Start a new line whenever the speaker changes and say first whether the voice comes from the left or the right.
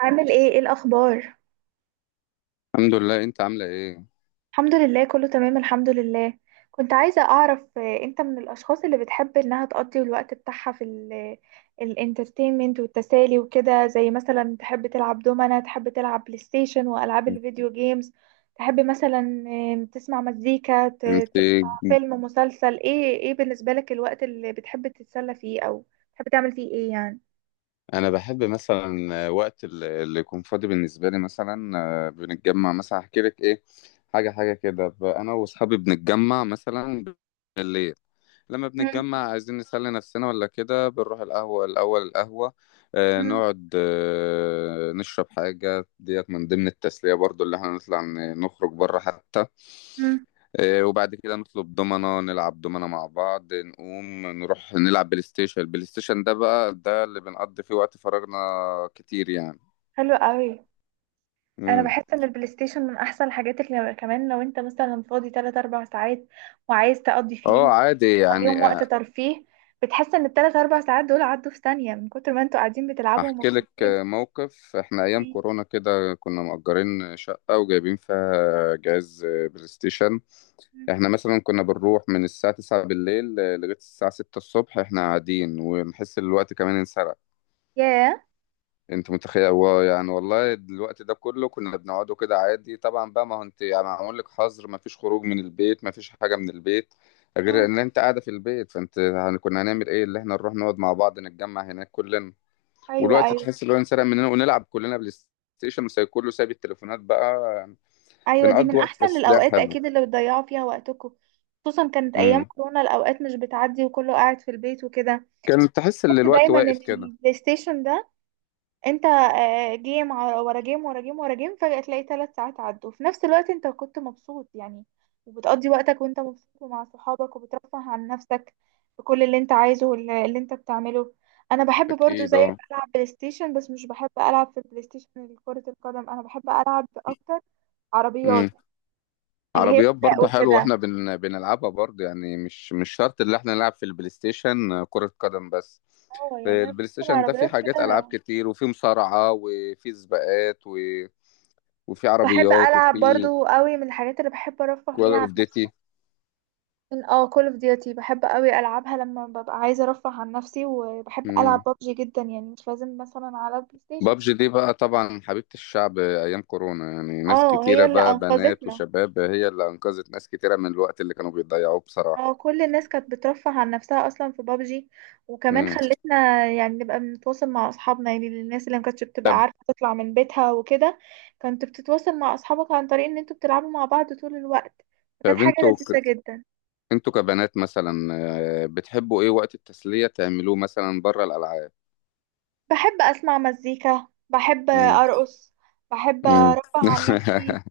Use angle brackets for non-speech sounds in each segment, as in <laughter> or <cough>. right: عامل ايه، ايه الاخبار؟
left: الحمد لله، انت عامله ايه؟
right: الحمد لله، كله تمام، الحمد لله. كنت عايزة اعرف، انت من الاشخاص اللي بتحب انها تقضي الوقت بتاعها في الانترتينمنت والتسالي وكده، زي مثلا تحب تلعب دومنة، تحب تلعب بلاي ستيشن والعاب الفيديو جيمز، تحب مثلا تسمع مزيكا،
left: انت
right: تسمع فيلم، مسلسل، ايه؟ ايه بالنسبة لك الوقت اللي بتحب تتسلى فيه او بتحب تعمل فيه ايه يعني؟
left: انا بحب مثلا وقت اللي يكون فاضي بالنسبه لي مثلا. بنتجمع مثلا، احكي لك ايه. حاجه حاجه كده. انا واصحابي بنتجمع مثلا بالليل. لما
right: مم،
left: بنتجمع عايزين نسلي نفسنا ولا كده، بنروح القهوة الأول. القهوة
right: مم،
left: نقعد، نشرب حاجة. ديت من ضمن التسلية برضو، اللي احنا نطلع نخرج بره حتى.
right: مم.
left: وبعد كده نطلب دومنة، نلعب دومنة مع بعض، نقوم نروح نلعب بلاي ستيشن. البلاي ستيشن ده بقى ده اللي بنقضي فيه وقت فراغنا كتير يعني.
right: حلو قوي. انا
left: مم.
right: بحس ان البلاي ستيشن من احسن الحاجات اللي كمان لو انت مثلا فاضي 3 4 ساعات وعايز تقضي
left: اه،
right: فيهم،
left: عادي يعني.
right: تخليهم وقت ترفيه. بتحس ان الثلاث اربع ساعات دول عدوا في ثانية من كتر ما انتوا قاعدين بتلعبوا
left: احكي لك
right: ومبسوطين.
left: موقف. احنا ايام كورونا كده كنا مأجرين شقة وجايبين فيها جهاز بلاي ستيشن. احنا مثلا كنا بنروح من الساعة 9 بالليل لغاية الساعة 6 الصبح احنا قاعدين، ونحس ان الوقت كمان انسرق.
right: ياه.
left: انت متخيل هو يعني؟ والله الوقت ده كله كنا بنقعده كده عادي. طبعا بقى، ما هو انت يعني معمول لك حظر، ما فيش خروج من البيت، ما فيش حاجة من البيت غير
right: مم.
left: ان انت قاعدة في البيت. فانت يعني كنا هنعمل ايه؟ اللي احنا نروح نقعد مع بعض، نتجمع هناك كلنا،
right: ايوه،
left: والوقت
right: ايوه،
left: تحس اللي هو انسرق مننا، ونلعب كلنا بلاي ستيشن، وكله سايب التليفونات بقى.
right: ايوه، دي
left: بنقضي
right: من
left: وقت،
right: احسن
left: بس ده
right: الاوقات
left: حلو.
right: اكيد اللي بتضيعوا فيها وقتكم، خصوصا كانت ايام
left: امم.
right: كورونا الاوقات مش بتعدي وكله قاعد في البيت وكده.
left: كان تحس ان
right: بحس
left: الوقت
right: دايما ان
left: واقف كده.
right: البلاي ستيشن ده، انت جيم ورا جيم ورا جيم ورا جيم، فجأة تلاقي 3 ساعات عدوا في نفس الوقت، انت كنت مبسوط يعني، وبتقضي وقتك وانت مبسوط ومع صحابك وبترفه عن نفسك بكل اللي انت عايزه، واللي انت بتعمله. انا بحب برضو
left: اكيد،
right: زي
left: اه.
right: العب بلاي ستيشن، بس مش بحب العب في البلاي ستيشن كرة القدم، انا بحب العب اكتر عربيات،
left: امم.
right: اللي هي
left: عربيات
right: سباق
left: برضه حلوه،
right: وكده.
left: واحنا بنلعبها برضه يعني. مش شرط اللي احنا نلعب في البلاي ستيشن كرة قدم بس.
right: اه، يعني انا
left: البلاي
right: بحب
left: ستيشن ده فيه
right: العربيات
left: حاجات، العاب
right: كده.
left: كتير، وفيه مصارعة، وفيه سباقات، و... وفيه
right: بحب
left: عربيات،
right: العب
left: وفيه
right: برضو قوي، من الحاجات اللي بحب ارفه
left: كول
right: بيها عن
left: اوف
right: نفسي.
left: ديتي.
right: اه، كول اوف ديوتي بحب قوي العبها لما ببقى عايزه ارفه عن نفسي، وبحب العب ببجي جدا يعني، مش لازم مثلا على البلاي ستيشن.
left: بابجي دي بقى طبعا حبيبة الشعب أيام كورونا، يعني ناس
right: اه، هي
left: كتيرة،
right: اللي
left: بقى بنات
right: انقذتنا.
left: وشباب، هي اللي أنقذت ناس كتيرة من الوقت اللي كانوا بيضيعوه بصراحة.
right: اه، كل الناس كانت بترفه عن نفسها اصلا في ببجي، وكمان
left: مم.
right: خلتنا يعني نبقى بنتواصل مع اصحابنا، يعني الناس اللي ما كانتش بتبقى
left: طب
right: عارفه تطلع من بيتها وكده. كنت بتتواصل مع اصحابك عن طريق ان انتوا بتلعبوا مع بعض طول الوقت، فكانت
left: طب
right: حاجه لذيذه جدا.
left: انتوا كبنات مثلا، بتحبوا ايه وقت التسلية تعملوه مثلا بره الألعاب؟
right: بحب اسمع مزيكا، بحب
left: مم.
right: ارقص، بحب
left: مم.
right: ارفه عن
left: <laughs>
right: نفسي.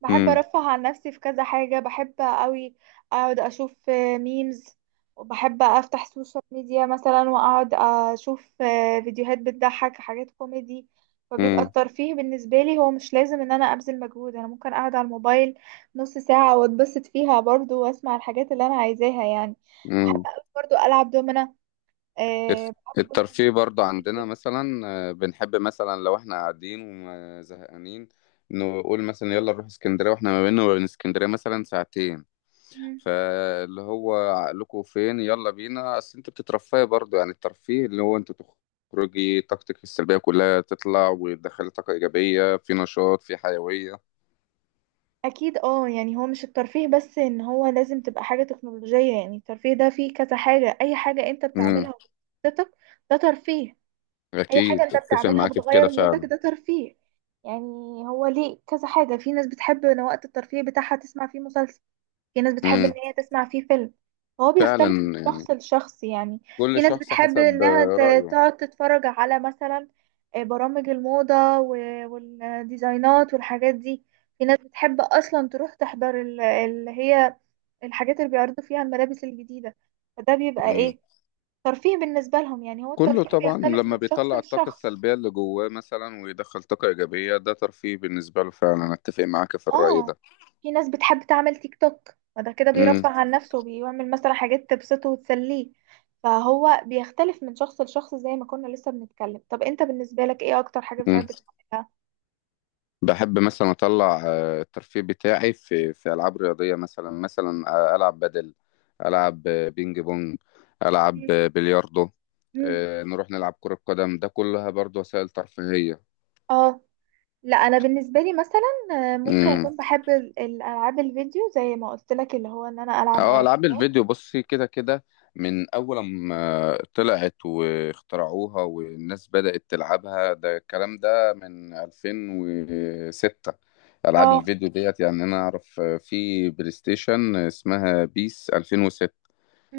right: بحب
left: مم.
right: ارفه عن نفسي في كذا حاجة. بحب قوي اقعد اشوف ميمز، وبحب افتح سوشيال ميديا مثلا واقعد اشوف فيديوهات بتضحك، حاجات كوميدي. فبيبقى
left: مم.
right: الترفيه بالنسبة لي هو مش لازم ان انا ابذل مجهود، انا ممكن اقعد على الموبايل نص ساعة واتبسط فيها برضو، واسمع الحاجات اللي انا عايزاها يعني. بحب
left: مم.
right: قوي برضو العب دومنا. أه،
left: الت-
right: بحب الدومنة
left: الترفيه برضو عندنا
right: جدا
left: مثلا، بنحب مثلا لو احنا قاعدين وزهقانين، نقول مثلا يلا نروح اسكندرية، واحنا ما بيننا وبين اسكندرية مثلا ساعتين.
right: جدا.
left: فاللي هو عقلكم فين؟ يلا بينا، اصل انت بتترفهي برضو، يعني الترفيه اللي هو انت تخرجي طاقتك السلبية كلها، تطلع، وتدخلي طاقة إيجابية، في نشاط، في حيوية.
right: اكيد اه، يعني هو مش الترفيه بس ان هو لازم تبقى حاجة تكنولوجية، يعني الترفيه ده فيه كذا حاجة، اي حاجة انت
left: امم.
right: بتعملها وبتبسطك ده ترفيه. اي حاجة
left: أكيد،
right: انت
left: أتفق
right: بتعملها
left: معاك في كده
right: بتغير مودك
left: فعلا.
right: ده ترفيه يعني. هو ليه كذا حاجة، في ناس بتحب ان وقت الترفيه بتاعها تسمع فيه مسلسل، في ناس بتحب ان
left: امم.
right: هي تسمع فيه فيلم. هو بيختلف من
left: فعلا يعني،
right: شخص لشخص يعني. في
left: كل
right: ناس
left: شخص
right: بتحب
left: حسب
right: انها
left: رأيه.
right: تقعد تتفرج على مثلا برامج الموضة والديزاينات والحاجات دي. في ناس بتحب اصلا تروح تحضر اللي هي الحاجات اللي بيعرضوا فيها الملابس الجديدة، فده بيبقى
left: امم.
right: ايه، ترفيه بالنسبة لهم. يعني هو
left: كله
right: الترفيه
left: طبعا
right: بيختلف
left: لما
right: من شخص
left: بيطلع الطاقة
right: لشخص.
left: السلبية اللي جواه مثلا، ويدخل طاقة إيجابية، ده ترفيه بالنسبة له فعلا، أتفق معاك في الرأي
right: اه،
left: ده.
right: في ناس بتحب تعمل تيك توك، فده كده بيرفه عن نفسه وبيعمل مثلا حاجات تبسطه وتسليه. فهو بيختلف من شخص لشخص، زي ما كنا لسه بنتكلم. طب انت بالنسبة لك ايه اكتر حاجة
left: امم.
right: بتحب تعملها؟
left: بحب مثلا اطلع الترفيه بتاعي في العاب رياضيه، مثلا. العب بدل، العب بينج بونج، العب
right: مم.
left: بلياردو،
right: مم.
left: نروح نلعب كره قدم، ده كلها برضو وسائل ترفيهيه.
right: اه. لا، انا بالنسبة لي مثلا ممكن
left: امم.
right: اكون بحب الالعاب الفيديو، زي ما قلت لك، اللي هو ان انا العب
left: اه،
right: عربيات.
left: العاب الفيديو، بصي كده كده من اول ما طلعت واخترعوها والناس بدات تلعبها، ده الكلام ده من 2006. العاب
right: اه.
left: الفيديو ديت يعني انا اعرف في بلاي ستيشن اسمها بيس 2006.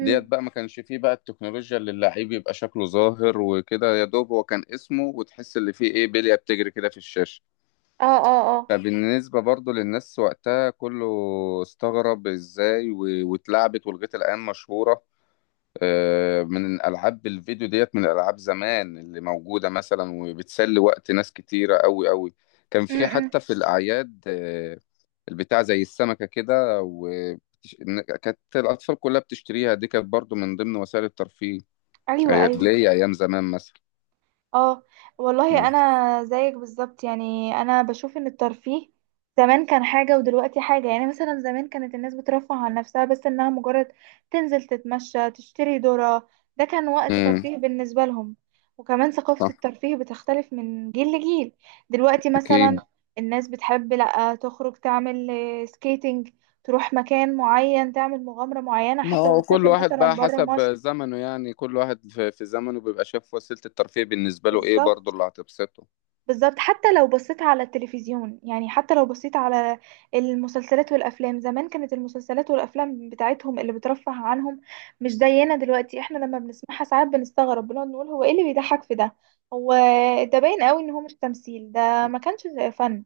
left: ديت بقى ما كانش فيه بقى التكنولوجيا اللي اللعيب يبقى شكله ظاهر وكده، يا دوب هو كان اسمه، وتحس اللي فيه ايه بلية بتجري كده في الشاشة.
right: اه، اه، اه.
left: فبالنسبة برضو للناس وقتها كله استغرب ازاي واتلعبت، ولغاية الآن مشهورة. من ألعاب الفيديو ديت، من ألعاب زمان اللي موجودة مثلا وبتسلي وقت ناس كتيرة أوي أوي. كان
right: مم.
left: في
right: مم.
left: حتى في الأعياد البتاع زي السمكة كده كانت الأطفال كلها بتشتريها، دي كانت برضو من ضمن وسائل الترفيه.
right: ايوه، ايوه.
left: ليا ايام زمان مثلا.
right: اه، والله
left: مم.
right: انا زيك بالظبط، يعني انا بشوف ان الترفيه زمان كان حاجة ودلوقتي حاجة، يعني مثلا زمان كانت الناس بترفه عن نفسها بس انها مجرد تنزل تتمشى تشتري ذرة، ده كان وقت
left: مم.
right: ترفيه بالنسبة لهم. وكمان ثقافة
left: صح.
right: الترفيه بتختلف من جيل لجيل. دلوقتي
left: اكيد.
right: مثلا الناس بتحب لا تخرج تعمل سكيتنج، تروح مكان معين تعمل مغامرة معينة،
left: ما
right: حتى لو
left: هو كل
right: هتسافر
left: واحد
right: مثلا
left: بقى
right: برا
left: حسب
right: مصر.
left: زمنه يعني، كل واحد في زمنه بيبقى شايف وسيلة الترفيه بالنسبة له ايه، برضه
right: بالظبط،
left: اللي هتبسطه.
right: بالظبط. حتى لو بصيت على التلفزيون يعني، حتى لو بصيت على المسلسلات والافلام، زمان كانت المسلسلات والافلام بتاعتهم اللي بترفه عنهم مش زينا دلوقتي، احنا لما بنسمعها ساعات بنستغرب بنقعد نقول هو ايه اللي بيضحك في ده. هو ده باين قوي ان هو مش تمثيل، ده ما كانش فن.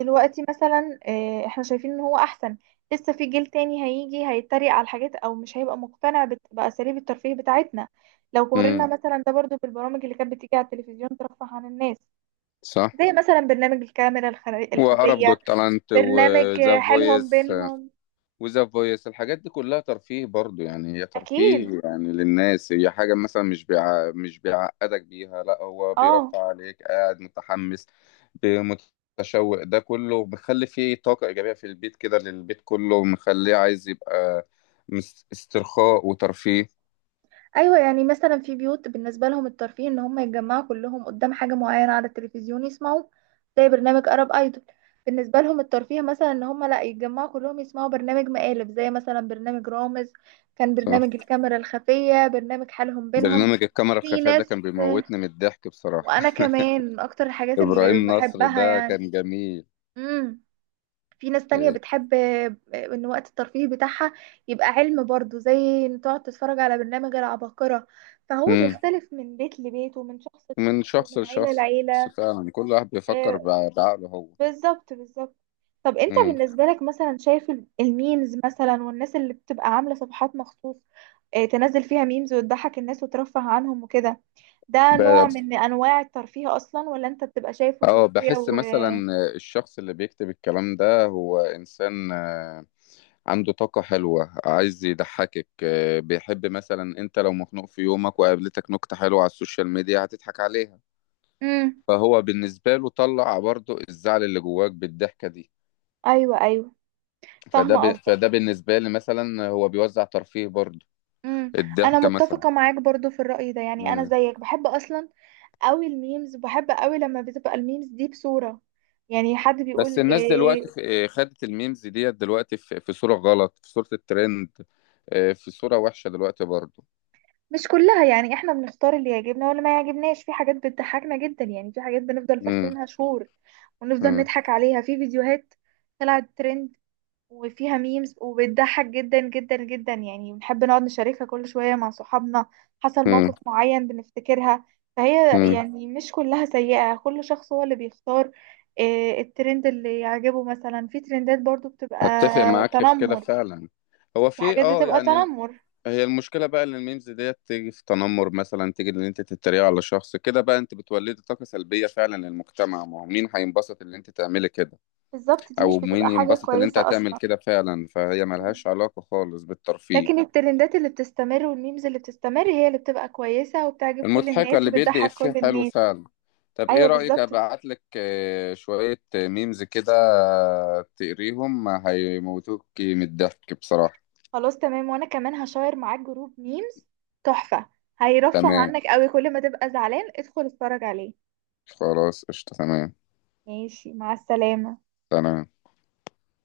right: دلوقتي مثلا احنا شايفين ان هو احسن. لسه في جيل تاني هيجي هيتريق على الحاجات، او مش هيبقى مقتنع باساليب الترفيه بتاعتنا. لو قارنا
left: امم.
right: مثلا ده برضو بالبرامج اللي كانت بتيجي على التلفزيون ترفه عن الناس،
left: صح.
right: زي مثلا برنامج الكاميرا
left: وعرب
right: الخفية،
left: جوت تالنت
right: برنامج
left: وذا
right: حيلهم
left: فويس.
right: بينهم.
left: وذا فويس، الحاجات دي كلها ترفيه برضو يعني. هي
right: أكيد
left: ترفيه يعني للناس، هي حاجة مثلا، مش بيعقدك بيها، لا، هو
right: اه.
left: بيرفع عليك، قاعد متحمس متشوق، ده كله مخلي فيه طاقة إيجابية في البيت كده، للبيت كله، مخليه عايز يبقى استرخاء وترفيه.
right: ايوه، يعني مثلا في بيوت بالنسبه لهم الترفيه ان هم يتجمعوا كلهم قدام حاجه معينه على التلفزيون يسمعوا، زي برنامج ارب ايدول. بالنسبه لهم الترفيه مثلا ان هم لا يتجمعوا كلهم يسمعوا برنامج مقالب، زي مثلا برنامج رامز، كان
left: صح.
right: برنامج الكاميرا الخفيه، برنامج حالهم بينهم.
left: برنامج الكاميرا
right: في
left: الخفية ده
right: ناس،
left: كان بيموتني من الضحك بصراحة.
right: وانا كمان من اكتر
left: <laughs>
right: الحاجات اللي
left: إبراهيم نصر
right: بحبها
left: ده
right: يعني.
left: كان جميل.
right: امم، في ناس تانية
left: إيه.
right: بتحب ان وقت الترفيه بتاعها يبقى علم برضو، زي ان تقعد تتفرج على برنامج العباقرة. فهو
left: مم.
right: بيختلف من بيت لبيت ومن شخص
left: من
right: لشخص
left: شخص
right: ومن عيلة
left: لشخص.
right: لعيلة.
left: فعلا كل واحد بيفكر
right: آه،
left: بعقله هو.
right: بالظبط، بالظبط. طب انت
left: مم.
right: بالنسبة لك مثلا شايف الميمز مثلا، والناس اللي بتبقى عاملة صفحات مخصوص تنزل فيها ميمز وتضحك الناس وترفه عنهم وكده، ده نوع
left: ب...
right: من انواع الترفيه اصلا ولا انت بتبقى شايفه
left: اه،
right: سخرية
left: بحس
right: و...؟
left: مثلا الشخص اللي بيكتب الكلام ده هو انسان عنده طاقة حلوة، عايز يضحكك. بيحب مثلا، انت لو مخنوق في يومك وقابلتك نكتة حلوة على السوشيال ميديا، هتضحك عليها.
right: مم.
left: فهو بالنسبة له طلع برضو الزعل اللي جواك بالضحكة دي.
right: ايوه، ايوه، فاهمة قصدك.
left: فده بالنسبة لي مثلا، هو بيوزع ترفيه برضو،
right: امم، انا
left: الضحكة مثلا.
right: متفقه معاك برضو في الراي ده، يعني انا زيك بحب اصلا قوي الميمز، بحب قوي لما بتبقى الميمز دي بصوره، يعني حد بيقول
left: بس الناس دلوقتي
right: إيه.
left: خدت الميمز ديت دلوقتي في صورة غلط، في صورة الترند، في صورة وحشة دلوقتي برضو.
right: مش كلها يعني، احنا بنختار اللي يعجبنا واللي ما يعجبناش، في حاجات بتضحكنا جدا يعني، في حاجات بنفضل
left: امم.
right: فاكرينها شهور ونفضل
left: امم.
right: نضحك عليها. في فيديوهات طلعت ترند وفيها ميمز وبتضحك جدا جدا جدا يعني، بنحب نقعد نشاركها كل شوية مع صحابنا، حصل
left: امم.
right: موقف معين بنفتكرها. فهي
left: امم.
right: يعني مش كلها سيئة، كل شخص هو اللي بيختار الترند اللي يعجبه. مثلا في ترندات برضو بتبقى
left: اتفق معاك في كده
right: تنمر،
left: فعلا. هو
right: في
left: في،
right: حاجات
left: اه،
right: بتبقى
left: يعني
right: تنمر.
left: هي المشكلة بقى ان الميمز ديت تيجي في تنمر، مثلا تيجي ان انت تتريق على شخص كده بقى، انت بتولدي طاقة سلبية فعلا للمجتمع. ما هو مين هينبسط ان انت تعملي كده؟
right: بالظبط، دي مش
left: او مين
right: بتبقى حاجة
left: ينبسط ان انت
right: كويسة
left: هتعمل
right: أصلا.
left: كده؟ فعلا فهي ملهاش علاقة خالص
right: لكن
left: بالترفيه.
right: الترندات اللي بتستمر والميمز اللي بتستمر هي اللي بتبقى كويسة وبتعجب كل
left: المضحكة
right: الناس
left: اللي بيدي
right: وبتضحك كل
left: إفيه حلو
right: الناس.
left: فعلا. طب إيه
right: ايوه،
left: رأيك
right: بالظبط.
left: أبعت لك شوية ميمز كده؟ تقريهم هيموتوك من الضحك بصراحة.
right: خلاص تمام، وانا كمان هشير معاك جروب ميمز تحفة، هيرفه
left: تمام.
right: عنك قوي، كل ما تبقى زعلان ادخل اتفرج عليه.
left: خلاص، قشطة، تمام.
right: ماشي، مع السلامة.
left: تمام.